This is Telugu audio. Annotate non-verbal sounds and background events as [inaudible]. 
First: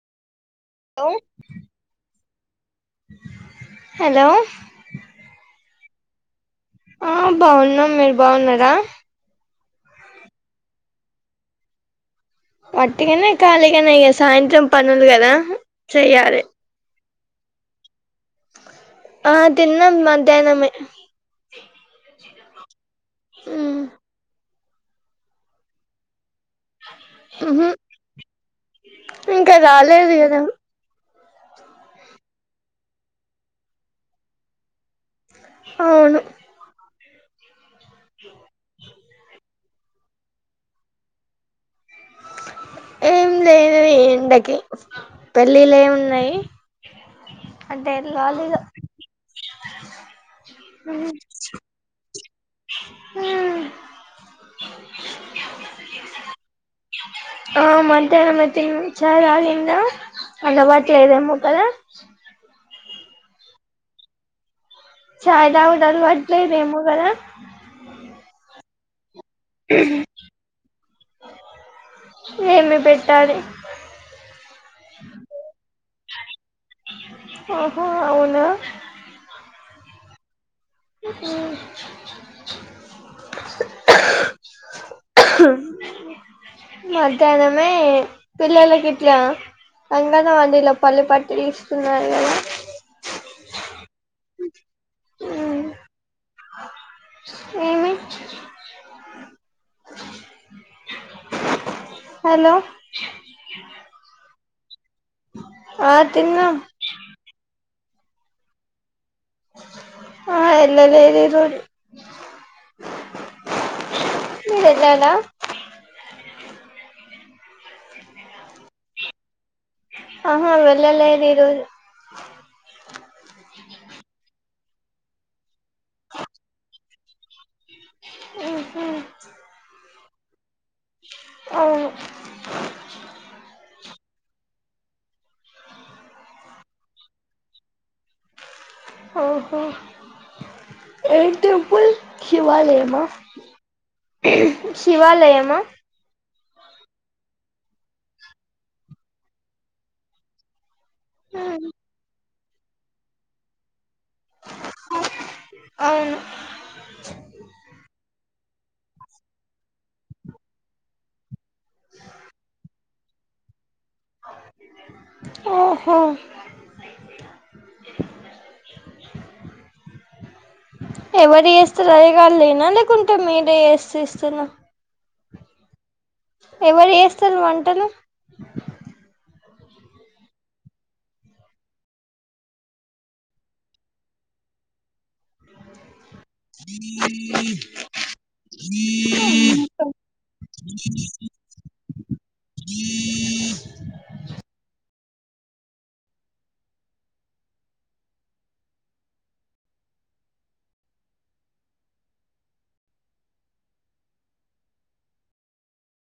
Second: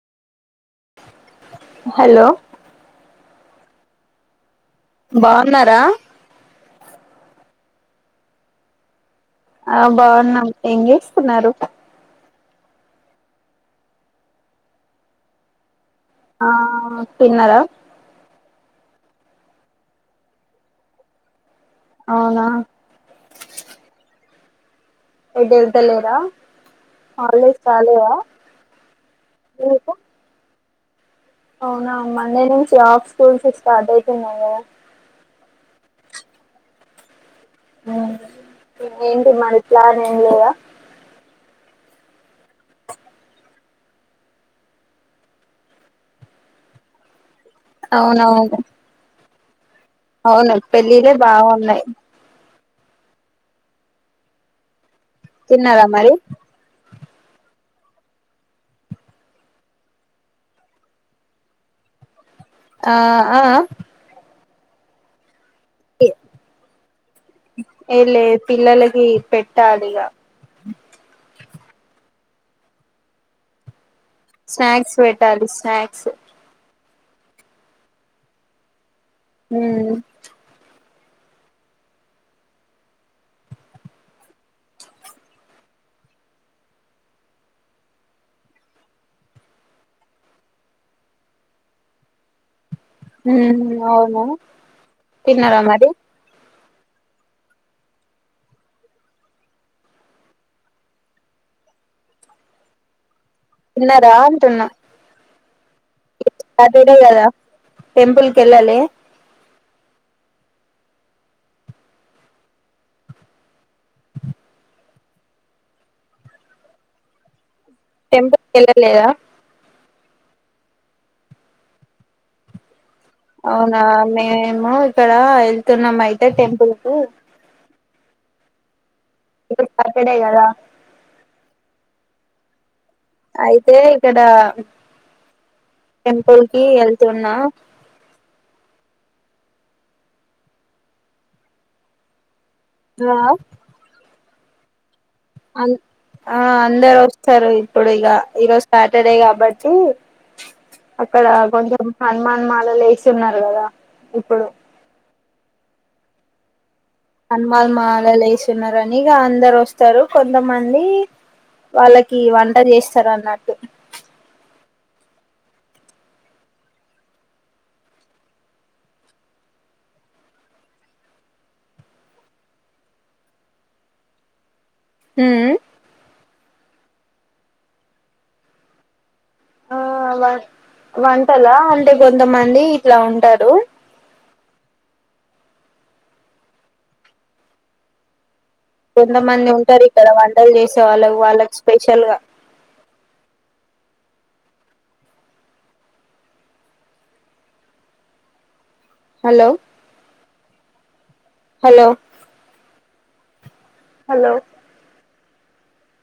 హలో హలో హలో బాగున్నారా ఆ బావున్నాం మీరు బావున్నారా ఆ బావున్నాం ఏం చేస్తున్నారు పట్టుకనే ఖాళీగానే ఇక సాయంత్రం పనులు కదా చెయ్యాలి ఆ తిన్నరా ఆ తిన్నం మధ్యానమే అవునా ఉమ్మ్ ఎటెళ్తలేరా ఇంకా మీకు రాలేదు కదా అవునా మండే నుంచి ఆఫ్ స్కూల్స్ స్టార్ట్ అవుతున్నాయి కదా అవును ఏంటి మరి ప్లాన్ ఏం లేదా ఏం లేదే ఎండకి పెళ్ళిళ్ళేమున్నాయి అంటే అవునవును ఎళ్ళాలిగా అవును పెళ్ళిళ్ళే బాగున్నాయి [unintelligible] తిన్నారా మరి ఆ మధ్యాహ్నమే త్తింగ్ చార్ ఆగింద అలవాట్లేదేమో కదా ఆ అ అ సరి [unintelligible] అట్లే మేము కద [unintelligible] పెట్టాలిగా ఏమి పెట్టాలి స్నాక్స్ పెట్టాలి స్నాక్స్ ఆహో అవునా హుమ్మ్ మధ్యాహ్నమే పిల్లలకి ఇట్లా రాంగానే [unintelligible] పల్లి పట్టు ఇస్తున్నారు కదా హుమ్మ్ అవును తిన్నార మరి ఏమి హలో తిన్నారా టున్నా ఆ తిన్నా టెంపుల్కెళ్ళలే ఆ ఎల్లలేదు ఈ రోజు మీరెల్లాల టెంపుల్ వెళ్ళలేదా ఆహా వెళ్ళలేదీరోజు అవునా మేమ్ ము ఇక్కడ వెళ్తున్నాం అయితే టెంపుల్ కు ఉహూ ఇ [inaudible] [unintelligible] ఈడే గదా అవును అయితే ఇక్కడ టెంపుల్కి వెళ్తున్నా ఆహా ఏం టెంపుల్ శివాలయమా ఆ ఏ స్ శివాలయమా అన్ ఆ అందరొస్తారు ఇప్పుడిగ ఈరోజు సాటడే కాబట్టి అక్కడ కొంచెం ప హనుమాన్ మాలలేసున్నారు కదా ఇప్పుడు అవును హనుమాన్ స్తరు కొంతమంది వాళ్ళకి వంట చేస్తరన్నట్టు ఓహో ఎవరు చేస్తారు అయ్యగార్లేనా లేకుంటే మీరే చేసి ఇస్తునా ఉమ్ ఉ ఎవరు చేస్తరు వంటలు ఆ వ వంటలా అంటే కొంతమంది ఇట్ల ఉంటారు స్ స్ కొంతమంది ఉంటారిక్కడ వంటలు చేసే వాళ్ళ వాళ్ళకి స్పెషల్ గా హలో హలో హలో